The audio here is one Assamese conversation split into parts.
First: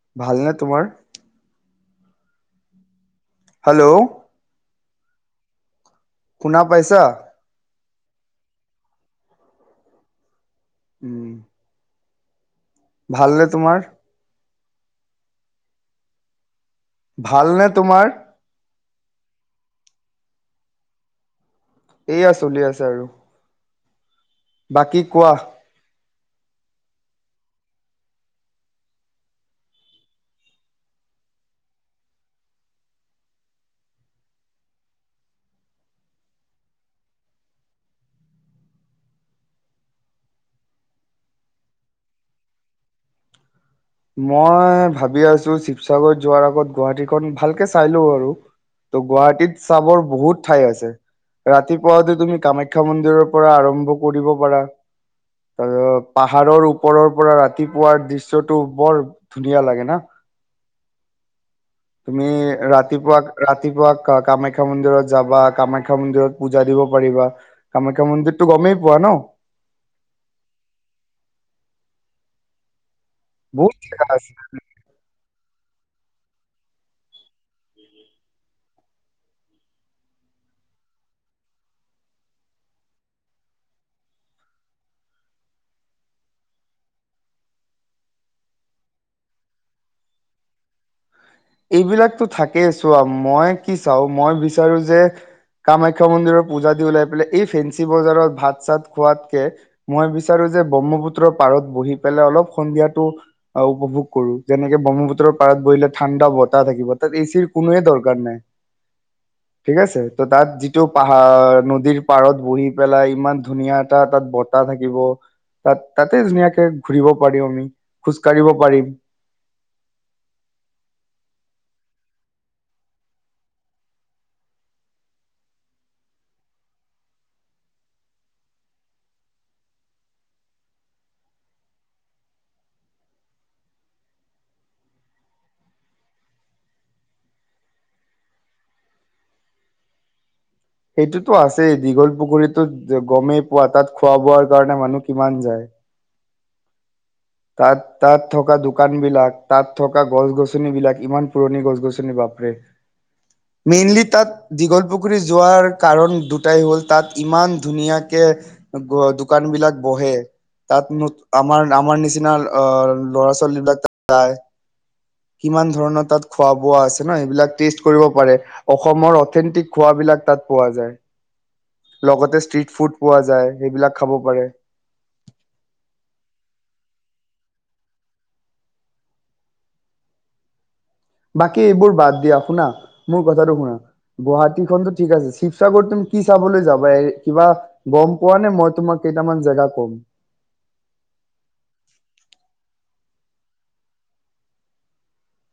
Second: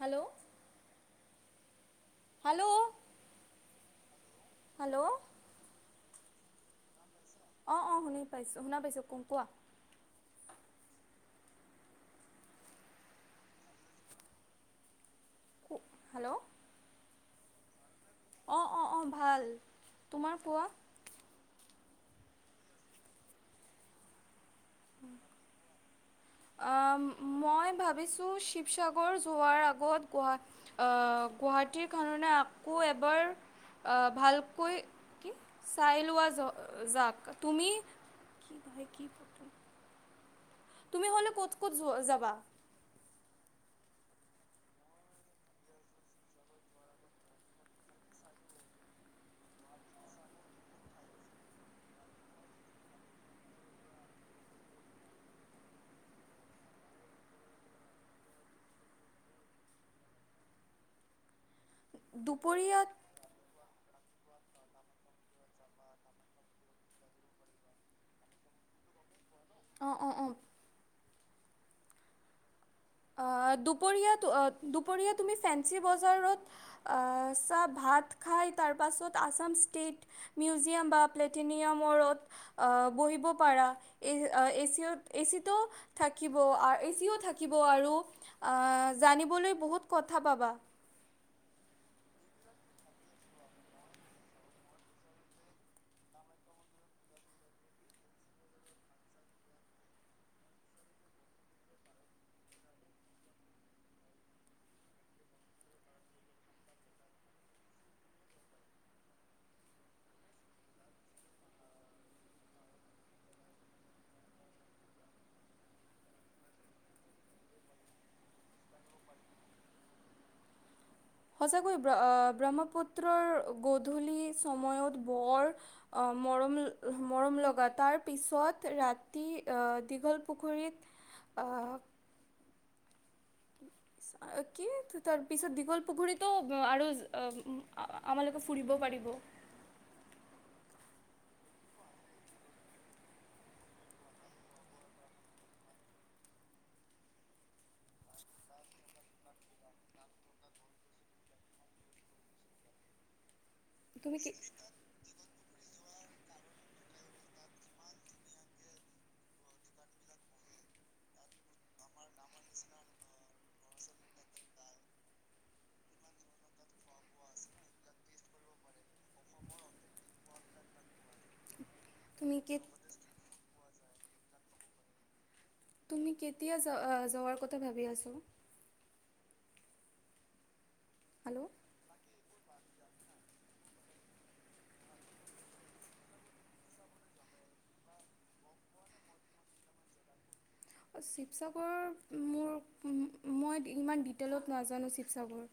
হেল্ল' ভালনে তোমাৰ হেল্ল' হেল্ল' হেল্ল' শুনা পাইছা? অ অ শুনি পাইছো শুনা পাইছো অ কোৱা উম ভালনে তোমাৰ? হেল্ল ভালনে তোমাৰ? অ অ অ ভাল, তোমাৰ কোৱা? এইয়া চলি আছে আৰু। বাকী কোৱা? আ মই ভাবিছো শিৱসাগৰ যোৱাৰ আগত গুৱা আ গুৱাহাটীৰ কাৰনে আকৌ এবাৰ আহ ভালকৈ কি চাই লোৱা য যাক, তুমি কি ভাই কি পতক তুমি হ'লে ক'ত ক'ত য যাবা? মই ভাবি আছো শিৱসাগৰ যোৱাৰ আগত গুৱাহাটীখন ভালকে চাই লওঁ আৰু। ত গুৱাহাটীত চাবৰ বহুত ঠাই আছে। ৰাতিপুৱাতে তুমি কামাখ্যা মন্দিৰৰ পৰা আৰম্ভ কৰিব পাৰা এ পাহাৰৰ ওপৰৰ পৰা ৰাতিপুৱাৰ দৃশ্য টো বৰ ধুনীয়া লাগে ন? তুমি দুপৰীয়াত ৰাতিপুৱা ৰাতিপুৱা কামাখ্যা মন্দিৰত যাবা কামাখ্যা মন্দিৰত পূজা দিব পাৰিবা। কামাখ্যা মন্দিৰতটো গমেই পোৱা ন? অৱ, অৱ', অৱ'। আহ বহুত জেগা আছে দুপৰীয়াত দুপৰীয়া তুমি ফেঞ্চি বজাৰত আহ, চাহ ভাত খায় তাৰপাছত আসাম ষ্টেট মিউজিয়াম বা প্লেটিনিয়ামৰত বহিব পাৰা। এ এচিতো থাকিব এচিও থাকিব থাকিব আৰু জানিবলৈ বহুত কথা পাবা। এইবিলাকতো থাকেই, ছোৱা মই কি চাওঁ মই বিচাৰো যে কামাখ্যা মন্দিৰৰ পূজা দি ওলাই পেলাই এই ফেঞ্চি বজাৰত ভাত চাত খোৱাতকে মই বিচাৰো যে ব্ৰহ্মপুত্ৰৰ পাৰত বহি পেলাই অলপ সন্ধিয়াটো অ' উপভোগ কৰো, যেনেক ব্ৰহ্মপুত্ৰৰ পাৰত বহিলে ঠাণ্ডা বতাহ থাকিব তাত এচিৰ কোনোৱে দৰকাৰ নাই। [unintelligible] ঠিক আছে ত' তাত যিটো পাহাৰ নদীৰ পাৰত বহি পেলাই ইমান ধুনীয়া এটা তাত বত তাহ থাকিব, তাত তাতে ধুনীয়াকে ঘুৰিব পাৰিম আমি খোজ কাঢ়িব পাৰিম। সঁচাকৈয়ে ব্ৰহ্মপুত্ৰৰ গধূলি সময়ত বৰ আহ মৰম, মৰম লগা তাৰ পিছত ৰাতি আহ দীঘল পুখুৰীত আহ উ [unintelligible] কি তাৰপিছত দীঘল পুখুৰীতো আৰু আমালোকে ফুৰিব পাৰিব। সেইটোতো আছেই দীঘল পুখুৰীতো গমেই পোৱা তাত খোৱা বোৱাৰ কাৰণে মানুহ কিমান যায়। তাত তাত থকা দোকান বিলাক, তাত থকা গছ গছনিবিলাক, ইমান পুৰণি গছ গছনি বাপৰে। [unintelligible] মেইনলি তুমি তাত কি দীঘল পুখুৰী যোৱাৰ কাৰণ দু টাই হ'ল তাত ইমান ধুনীয়াকে দোকান বিলাক বহে। তাত ন আমাৰ আমাৰ নিচিনা অ ল'ৰা ছোৱালী বিলাক যায়। কিমান ধৰণৰ তাত খোৱা বোৱা ন, সেইবিলাক টেষ্ট কৰিব পাৰে। অসমৰ অথেণ্টিক খোৱাবিলাক তাত পোৱা যায়। তুমি লগতে কি ষ্ট্ৰিট ফুড পোৱা যায়, সেইবিলাক খাব পাৰে। তুমি কেতিয়া যোৱাৰ কথা ভাবি আছোঁ। হেল্ল' বাকী এইবোৰ বাদ দিয়া শুনা মোৰ কথাটো শুনা। গুৱাহাটীখনতো ঠিক আছে শিৱসাগৰত তুমি কি চাবলৈ যাবা এ কিবা গম পোৱা নে মই তোমাক কেইটামান জেগা ক'ম। শিৱসাগৰ মোৰ মই ইমান ডিটেইলত নাজানো শিৱসাগৰ।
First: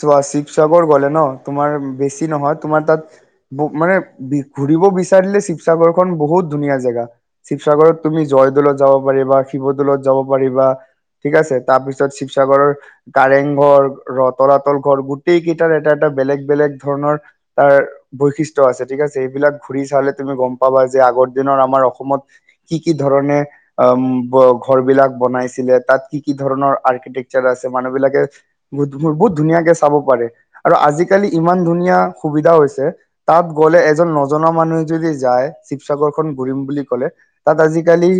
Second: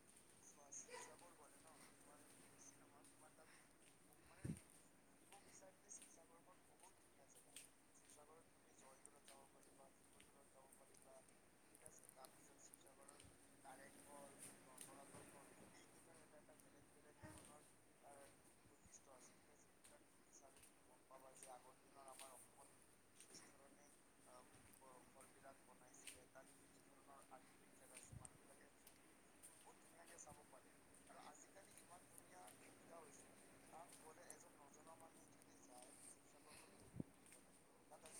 চোৱা শিৱসাগৰ গ'লে ন তোমাৰ বেছি নহয়, তোমাৰ তাত মানে ঘূৰিব বিচাৰিলে শিৱসাগৰখন বহুত ধুনীয়া জেগা। শিৱসাগৰত তুমি জয়দৌলত যাব পাৰিবা শিৱদৌলত যাব পাৰিবা। ঠিক আছে তাৰ পিছত শিৱসাগৰৰ কাৰেংঘৰ ৰদ তলাতল ঘৰ গোটেই কেইটাৰ এটা এটা বেলেগ বেলেগ ধৰণৰ তাৰ বৈশিষ্ট্যৰ আছে ঠিক আছে, এইবিলাক ঘূৰি চালে তুমি গম পাবা যে আগৰ দিনৰ আমাৰ অসমত কি কি ধৰণে ঘৰ বিলাক বনাইছিলে তাত কি কি ধৰণৰ আৰ্কিটেকচাৰ আছে মানুহ বিলাকে বহুত ধুনীয়াকে চাব পাৰে আৰু আজিকালি ইমান ধুনীয়া সুবিধা হৈছে। তাত গ'লে এজন নজনা মানুহে যদি যায় শিৱসাগৰ খন ঘূৰিম বুলি ক'লে তাত আজিকালি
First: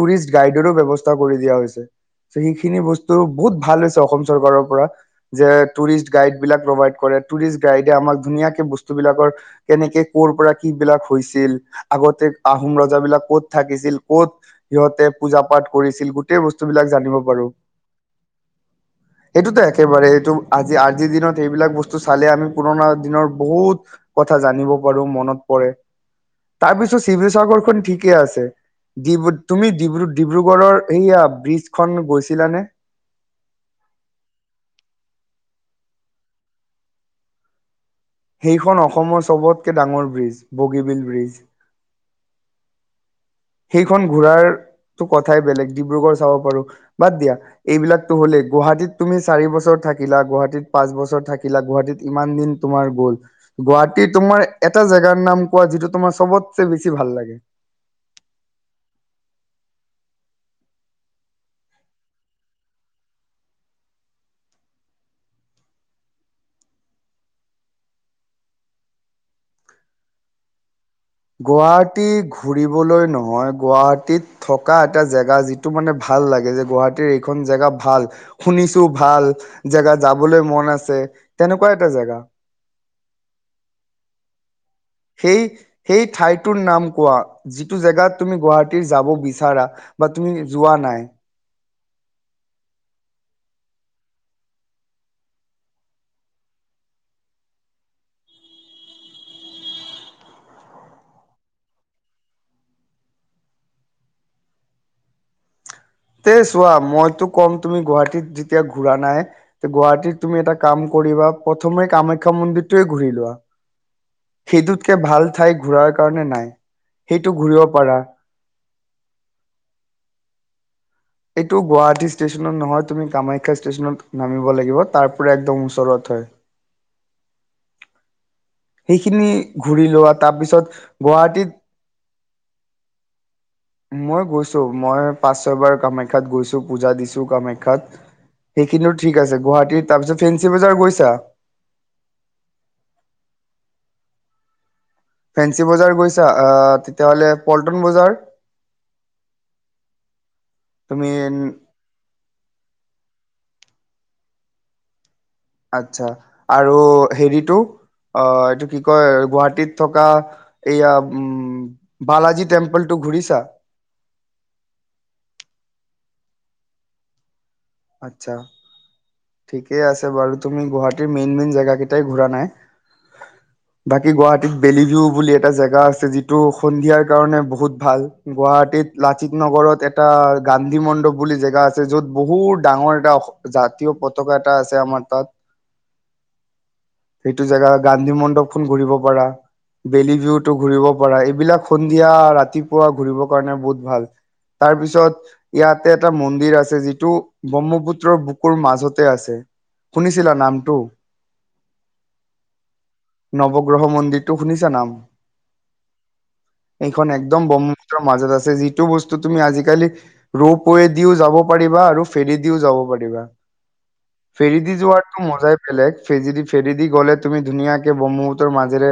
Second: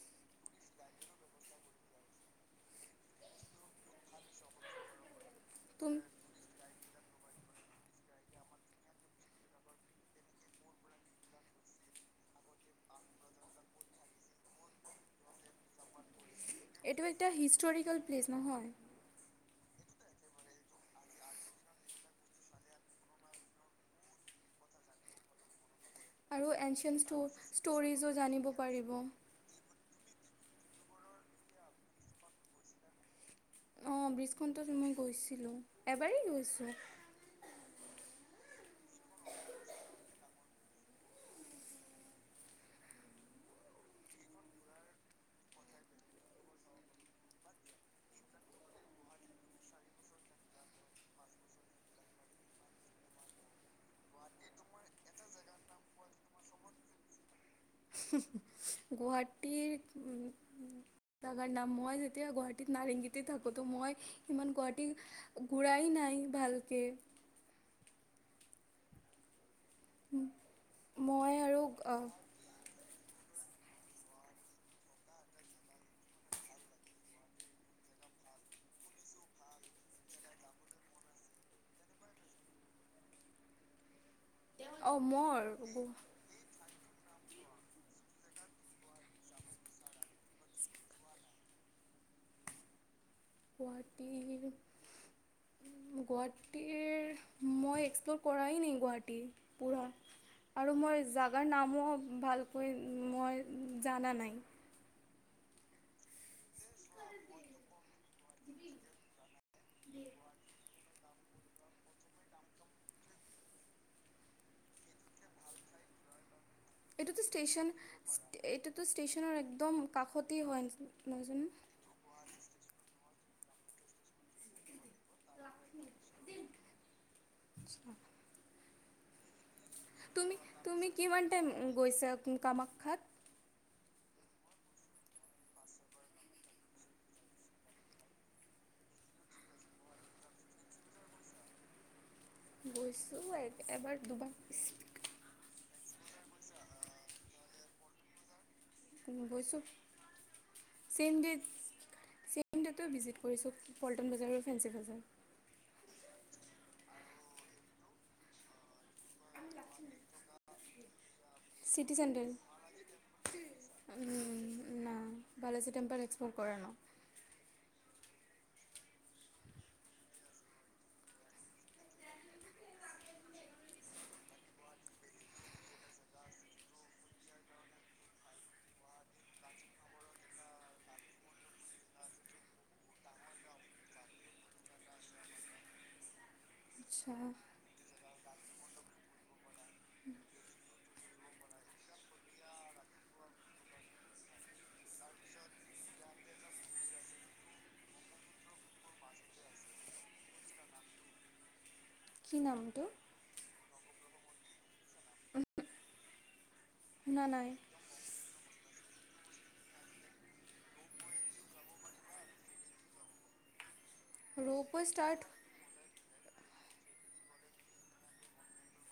টুৰিষ্ট গ্ৰাইডৰো ব্যৱস্থা কৰি দিয়া হৈছে। সেইখিনি বস্তু বহুত ভাল হৈছে। অসম চৰকাৰৰ পৰা যে তুম টুৰিষ্ট গাইড বিলাক প্ৰভাইড কৰে। টুৰিষ্ট গাইডে আমাক ধুনীয়াকে বস্তু বিলাকৰ কেনেকে কৰ পৰা কি বিলাক হৈছিল। আগতে আহোম ৰজাবিলাক কত থাকিছিল। ক'ত সিহঁতে পূজা পাঠ কৰিছিল। গোটেই বস্তু বিলাক এইটো জানিব এটা পাৰো। হিষ্টৰিকেল প্লেচ নহয় এইটোতো একেবাৰে আজি আজিৰ দিনত ইেইবিলাক বস্তু চালে আমি পুৰণা দিনৰ বহুত কথা জানিব পাৰো মনত পৰে। আৰু তাৰ এনচিয়েণ্ট পিছত ষ্ট শিৱসাগৰখন ষ্টৰিজো ঠিকে আছে। জানিব পাৰিব দি তুমি ডিব্ৰু ডিব্ৰুগড়ৰ সেয়া ব্ৰীজখন গৈছিলানে? অ', ব্ৰীজখনণ্ডত মই গৈছিলো। এবাৰেই গৈছো। সেইখন অসমৰ চবতকে ডাঙৰ ব্ৰীজ বগীবিল ব্ৰীজ সেইখন ঘূৰাৰ টো কথাই বেলেগ ডিব্ৰুগড় চাব পাৰো। বাদ দিয়া এইবিলাকতো হ'লেই গুৱাহাটীত তুমি চাৰি বছৰ থাকিলা। গুৱাহাটীত পাঁচ বছৰ থাকিলা। গুৱাহাটীত ইমান দিন তোমাৰ গ'ল গুৱাহাটী তোমাৰ এটা জেগাৰ নাম কোৱা যিটো তোমাৰ চবতে বেছি ভাল লাগে। [unintelligible] গুৱাহাটীৰ [unintelligible] জাগাৰ নাম মই যেতিয়া গুৱাহাটীত নাৰেংগীতে থাকোতো। মই সিমান গুৱাহাটী ঘুৰাই নাই ভালকে মই আৰু গুৱাহাটী ঘূৰিবলৈ নহয় গুৱাহাটীত থকা এটা জেগা যিটো মানে ভাল লাগে যে, গুৱাহাটীৰ এইখন জেগা ভাল শুনিছো ভাল জেগা যাবলৈ মন আছে। তেনেকুৱা এটা জেগা। অঁ সেই মোৰ সেই ঠাইট টোৰ নাম কোৱা যিটো জেগাত তুমি গুৱাহাটীৰ যাব বিচাৰা বা তুমি যোৱা নাই। গুৱাহাটী গুৱাহাটীৰ মই এক্সপ্ল'ৰ কৰাই ন গুৱাহাটী পুৰা আৰু মই জাগাৰ নামো ভালকৈ মই জানা নাই। তে চোৱা মইতো ক'ম তুমি গুৱাহাটীত যেতিয়া ঘুৰা নাই। গুৱাহাটীত তুমি এটা কাম কৰিবা প্ৰথমে কামাখ্যা মন্দিৰটোৱে ঘূৰি লোৱা সেইটোতকে ভাল ঠাই ঘূৰাৰ কাৰণে নাই। এটোতো সেইটো ঘূৰিব ষ্টচন পাৰা এটোতো ষ্টচনৰ একদম কাষতেই হয়। নহয় জানো এইটো গুৱাহাটী ষ্টেচনত নহয়। তুমি কামাখ্যা ষ্টেচনত নামিব লাগিব তাৰ পৰা একদম ওচৰত হয়। [unintelligible] সেইখিনি ঘূৰি লোৱাত তুমি তুমি কিমান টাইম গৈছা কামাখ্যাত মই গৈছো মই পাচ ছয়বাৰ কামাখ্যাত গৈছো। পূজা দিছো কামাখ্যাত সেইখিনিত ঠিক আছে। গুৱাহাটীৰ তাৰ পিছ ফেঞ্চি বজাৰ গৈছা? গৈছো এবাৰ দুবাৰ পিছ ফেঞ্চি বজাৰ গৈছা আহ, তেতিয়াহ'লে পল্টন বজাৰ? গৈছো তুমি চেন [unintelligible] [unintelligible] ভিজিট কৰিছো। পল্টন বজাৰ আৰু ফেন্ঞ্চি বজাৰ। আচ্ছা আৰু হেৰিটো অ', এটো কি কয়। গুৱাহাটীত থকা এইয়া উম, বালাজী টেম্পল টো ঘুৰিছা। নাই। বালাজী টেম্পল এক্সপ্ল'ৰ কৰা ন আচ্ছা, ঠিকে আছে বাৰু তুমি গুৱাহাটীৰ মেইন মেইন জেগা কেইটাই ঘূৰা নাই। [inaudible] বাকী গুৱাহাটীত বেলিলিও বুলি এটা জেগা আছে যিটো সন্ধিয়াৰ কাৰণে বহুত ভাল। গুৱাহাটীত লাচিত নগৰত এটা গান্ধী মণ্ডপ বুলি জেগা আছে যত বহুত ডাঙৰ এটা জাতীয় পতাকা এটা আছে আমাৰ তাত আচ্ছা সেইটো জেগা গান্ধী মণ্ডপখনো ঘূৰিব পাৰা বেলি ভউতো ঘূৰিব পৰা এইবিলাক সন্ধিয়া ৰাতিপুৱা ঘূৰিবৰ কাৰণে বহুত ভাল। তাৰপিছত ইয়াতে এটা মন্দিৰ আছে ব্ৰহ্মপুত্ৰৰ বুকুৰ মাজত তে আছে শুনিছিলা নামটো কি নামটো? নৱগ্ৰহ মন্দিৰটো শুনিছা নাম এইখন শুনা নাই একদম ব্ম মাজত আছে যিটো বস্তু তুমি আজিকালি ৰোপ ৱে দিও যাব পাৰিবা আৰু ফেৰী দিও যাব পাৰিবা। ফেৰিদি ৰ'পৱে ষ্টাৰ্ট যোৱাৰতো মজাই বেলেগ ফেজদি ফেৰিদি গ'লে তুমি ধুনীয়াকে ব্ৰহ্মপুতৰ মাজেৰে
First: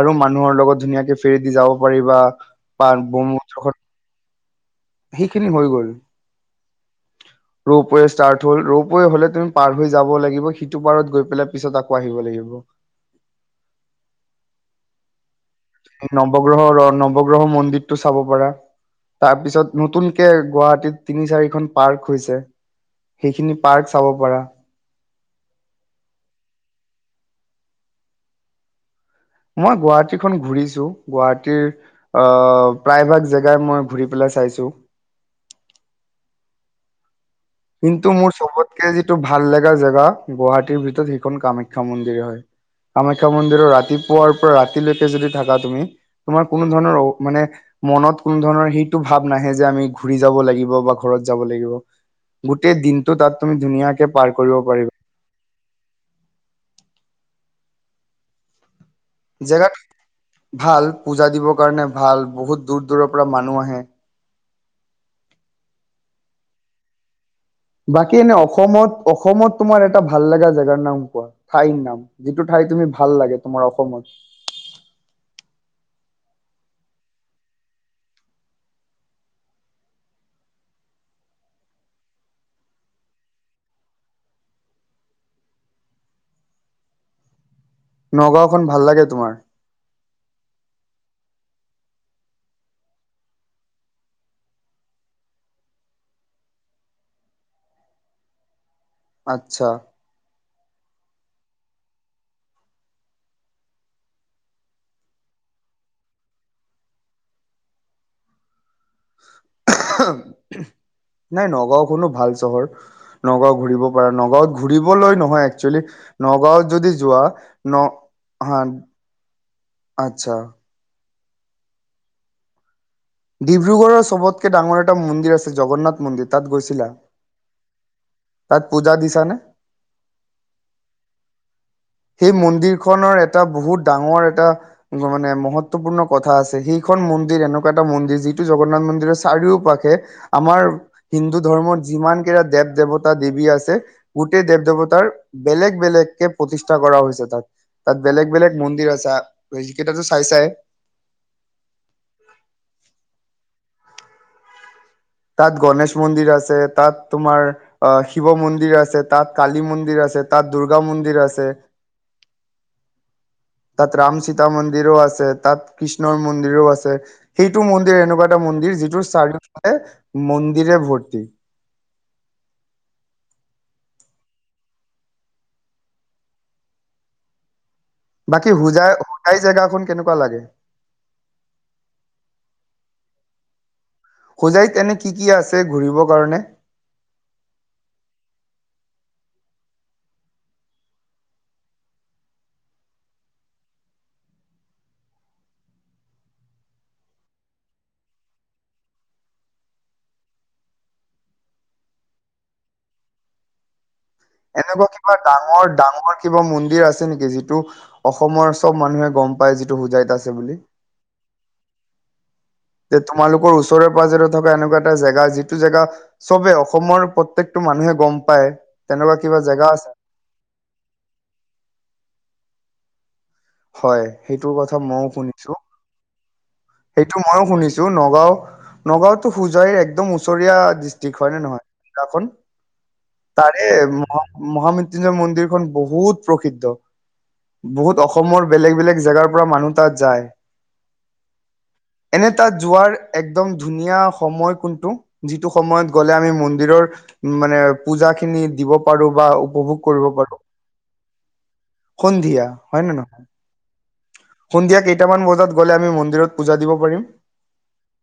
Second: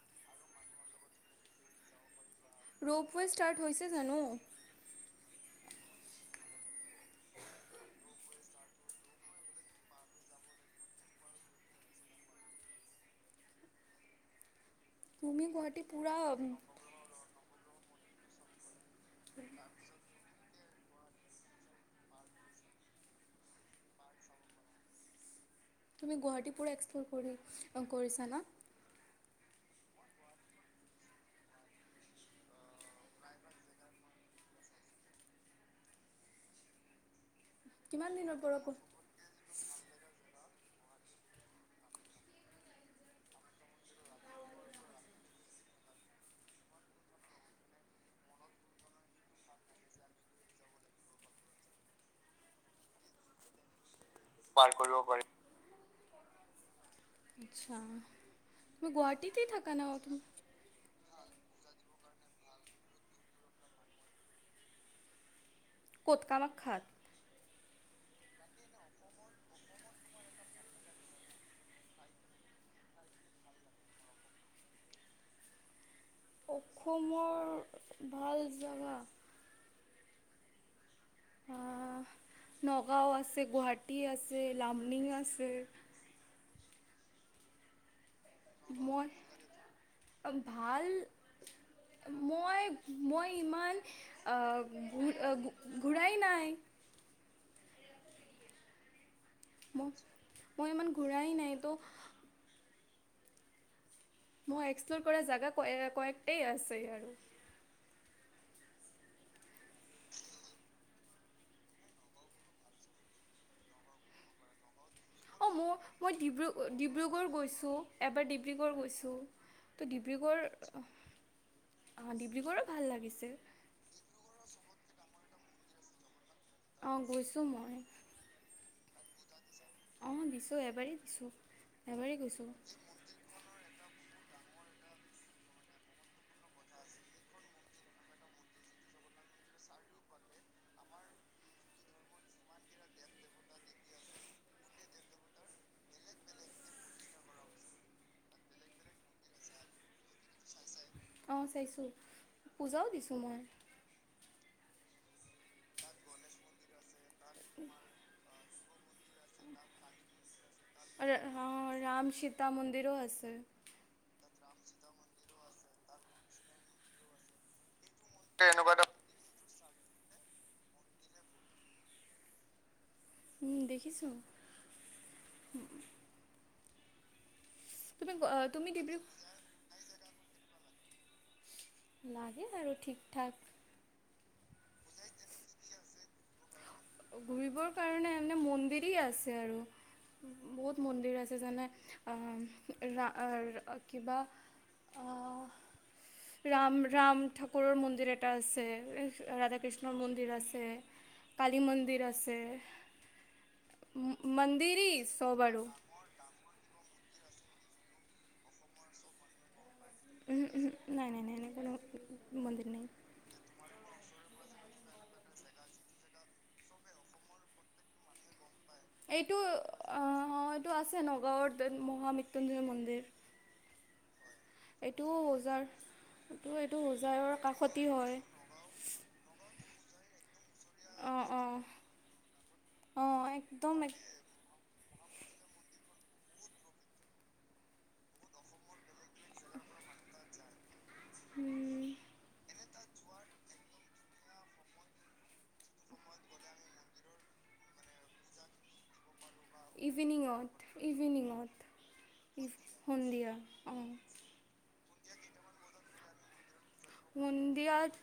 আৰু মানুহৰ লগত ধুনীয়াকে ফেৰি দি যাব পাৰিবা। পাৰ ৰোপৱে' ষ্টাৰ্ট ব্ৰহ্মপুত্ৰখন হৈছে জানো। সেইখিনি হৈ গল ৰৌপ ষ্টাৰ্ট হ'ল ৰৌপে হ'লে তুমি পাৰ হৈ যাব লাগিব সিটো পাৰত গৈ পেলাই পিছত আকৌ আহিব লাগিব। তুমি গুৱাহাটীত পুৰা উপৱগ্ৰহ মন্দিৰতটো চাব পাৰা। তাৰ পিছত নতুনকে গুৱাহাটীত তিনি চাৰিখন পাৰ্ক হৈছে। সেইখিনি পাৰ্ক চাব পাৰা। তুমি গুৱাহাটী পুৰা এক্সপ্ল'ৰ কৰি কৰিছা ন। মই গুৱাহাটীখন ঘুৰিছো গুৱাহাটীৰ অ প্ৰায়ভাগ জেগাই মই ঘুৰি পেলাই চাইছো। কিন্তু কিমান মোৰ দিনৰ পৰা চবতকে যিটো ভাল লগা জেগা গুৱাহাটীৰ ভিতৰত সেইখন কামাখ্যা মন্দিৰ হয়। কামাখ্যা মন্দিৰৰ ৰাতিপুৱাৰ পৰা ৰাতিলৈকে যদি থাকা তুমি তোমাৰ কোনো ধৰণৰ অ মানে মনত কোনো ধৰণৰ সেইটো ভাব নাহে যে আমি ঘূৰি যাব লাগিব বা ঘৰত যাব লাগিব। গোটেই দিনতটো তাত তুমি ধুনীয়াকে পাৰ কৰিব পাৰিবা। আচ্ছা মই গুৱাহাটী জেগা ভাল পূজা দিবৰ কাৰণে ভাল বহুত দূৰ দূৰৰ পৰা মানুহ আহে। ক'ত কামাখ্যাত বাকী এনে অসমত অসমত তোমাৰ এটা ভাল লগা জেগাৰ নাম কোৱা ঠাইৰ নাম। যিটো ঠাই তুমি ভাল লাগে তোমাৰ অসমত। অসমৰ ভাল জেগা আহ, নগাঁও আছে, গুৱাহাটী আছে, লামডিং আছে। নগাঁওখন ভাল লাগে মই তোমাৰ। ভাল, মই, মই ইমান অ, অ ঘূৰাই নাই। আচ্ছা। মই ইমান ঘূৰাই নাই তো মই এক্সপ্ল'ৰ কৰা জেগা কয়ক্টেই আছে আৰু। [unintelligible] নাই নগাঁও খনো ভাল চহৰ, নগাঁও ঘূৰিব পাৰা নগাঁওত ঘূৰিবলৈ ন অঁ মোৰ, মই ডিব্ৰু ডিব্ৰুগড় ন গৈছোঁ, এবাৰ হা ডিব্ৰুগড় গৈছোঁ। ত' আচ্ছা ডিব্ৰুগড় অহ, ডিব্ৰুগড়ো ভাল লাগিছে। ডিব্ৰুগড়ৰ চবতকে ডাঙৰ এটা মন্দিৰ আছে, জগন্নাথ মন্দিৰ। তাত গৈছিলা? অঁ গৈছোঁ মই তাত পূজা দিছানে? অঁ দিছোঁ, এবাৰেই দিছোঁ। এবাৰেই সেই গৈছোঁ মন্দিৰ খনৰ এটা বহুত ডাঙৰ এটা এনেকোৱা মানে মহত্বপূৰ্ণ কথা আছে। সেইখন মন্দিৰ, এনেকুৱা এটা মন্দিৰ, যিটো জগন্নাথ মন্দিৰৰ চাৰিও পাশে আমাৰ হিন্দু ধৰ্মত, যিমান কেইটা দেৱ - দেৱতা, দেৱী আছে গোটেই দেৱ দেৱতাৰ বেলেগ বেলেগ কে প্ৰতি ষ্ঠা কৰা হৈছে তাত, তাত বেলেগ বেলেগ মন্দিৰ আছে, সেইকেইটাটো চাইছাই অঁ চাইছোঁ, পূজাও দিছোঁ মই। তাত গণেশ মন্দিৰ আছে, তাত তোমাৰ অ' শিৱ মন্দিৰ আছে, তাত কালী মন্দিৰ আছে তাত দুৰ্গা আৰ মন্দিৰ অঁ, আছে ৰাম, ৰাম সীতা মন্দিৰো আছে। তাত ৰাম সীতা মন্দিৰও আছে, তাত কৃষ্ণৰ মন্দিৰো আছে, সেইটো মন্দিৰ এনোক কোৱা ‌এটা মন্দিৰ, যিটোৰ চাৰিওফালে মন্দিৰে ভৰ্তি। উম, দেখিছোঁ। হু। [unintelligible] বাকী তুমি হোজাই, ডিব্ৰুগড় হোজাই জেগাখন কেনেকুৱা লাগে? লাগে আৰু ঠিক ঠাক। হোজাইত এনেই কি কি আছে ঘূৰিব কাৰণে? ঘূৰিবৰ কাৰণে মানে মন্দিৰেই আছে আৰু। বহুত মন্দিৰ আছে যেনে, আ' ৰা আ কিবা অঁহ। ৰাম, ৰাম ঠাকুৰৰ মন্দিৰ এটা আছে, ৰাধাকৃষ্ণৰ মন্দিৰ আছে। লি মন্দিৰ আছে, মন্দিৰি এনেকুৱা কিবা চ'ব আৰু। ডাঙৰ ডাঙৰ কিবা মন্দিৰ আছে নেকি যিটো, যিটো অসমৰ চ'ব মানুহে গ'ম পায় যিটো হোজাইত আছে বুলি? নাই নাই নাই, এনে কোনো মন্দিৰ নাই। যে তোমালোকৰ ওচৰে পাজৰে থকা এনেকুৱা এটা জেগা, যিটো জেগা চ'বে অসমৰ প্ৰত্যেকটো মানুহে গ'ম পায় তেনেকুৱা এইটো, কিবা জেগা আছে আঁ এইটো আছে, নগাঁৱৰ মহামৃত্যুঞ্জয় মন্দিৰ। হয়। সেইটোৰ কথা মইও এইটোও শুনিছো, ওজাৰ এইটো এইটো সেইটো ওজাৰৰ ময়ো শুনিছো কাষতি হয় নগাঁও নগাঁওটো হোজাইৰ একদম ও ওচৰীয়া ডিষ্ট্ৰিক্ট অঁ হয়নে অঁ নহয়, অঁ তাৰে একদম এক মহামৃত্যুঞ্জয় মন্দিৰখন বহুত প্ৰসিদ্ধ, বহুত অস অসমৰ বেলেগ বেলেগ জেগাৰ পৰা মানুহ তাত যায়। উম। এনে তাত যোৱাৰ একদম ধুনীয়া সময় কোনটো? যিটো সময়ত গ'লে আমি মন্দিৰৰ, মানে পূজা খিনি দিব পাৰো বা উপভোগ কৰিব পাৰো। ইভিনিঙত ইভিনিঙত, সন্ধিয়া ইভ হয় নে নহয়? সন্ধিয়া অঁ সন্ধিয়া কেইটামান বজাত গ'লে আমি মন্দিৰত পূজা দিব পাৰিম? সন্ধিয়াত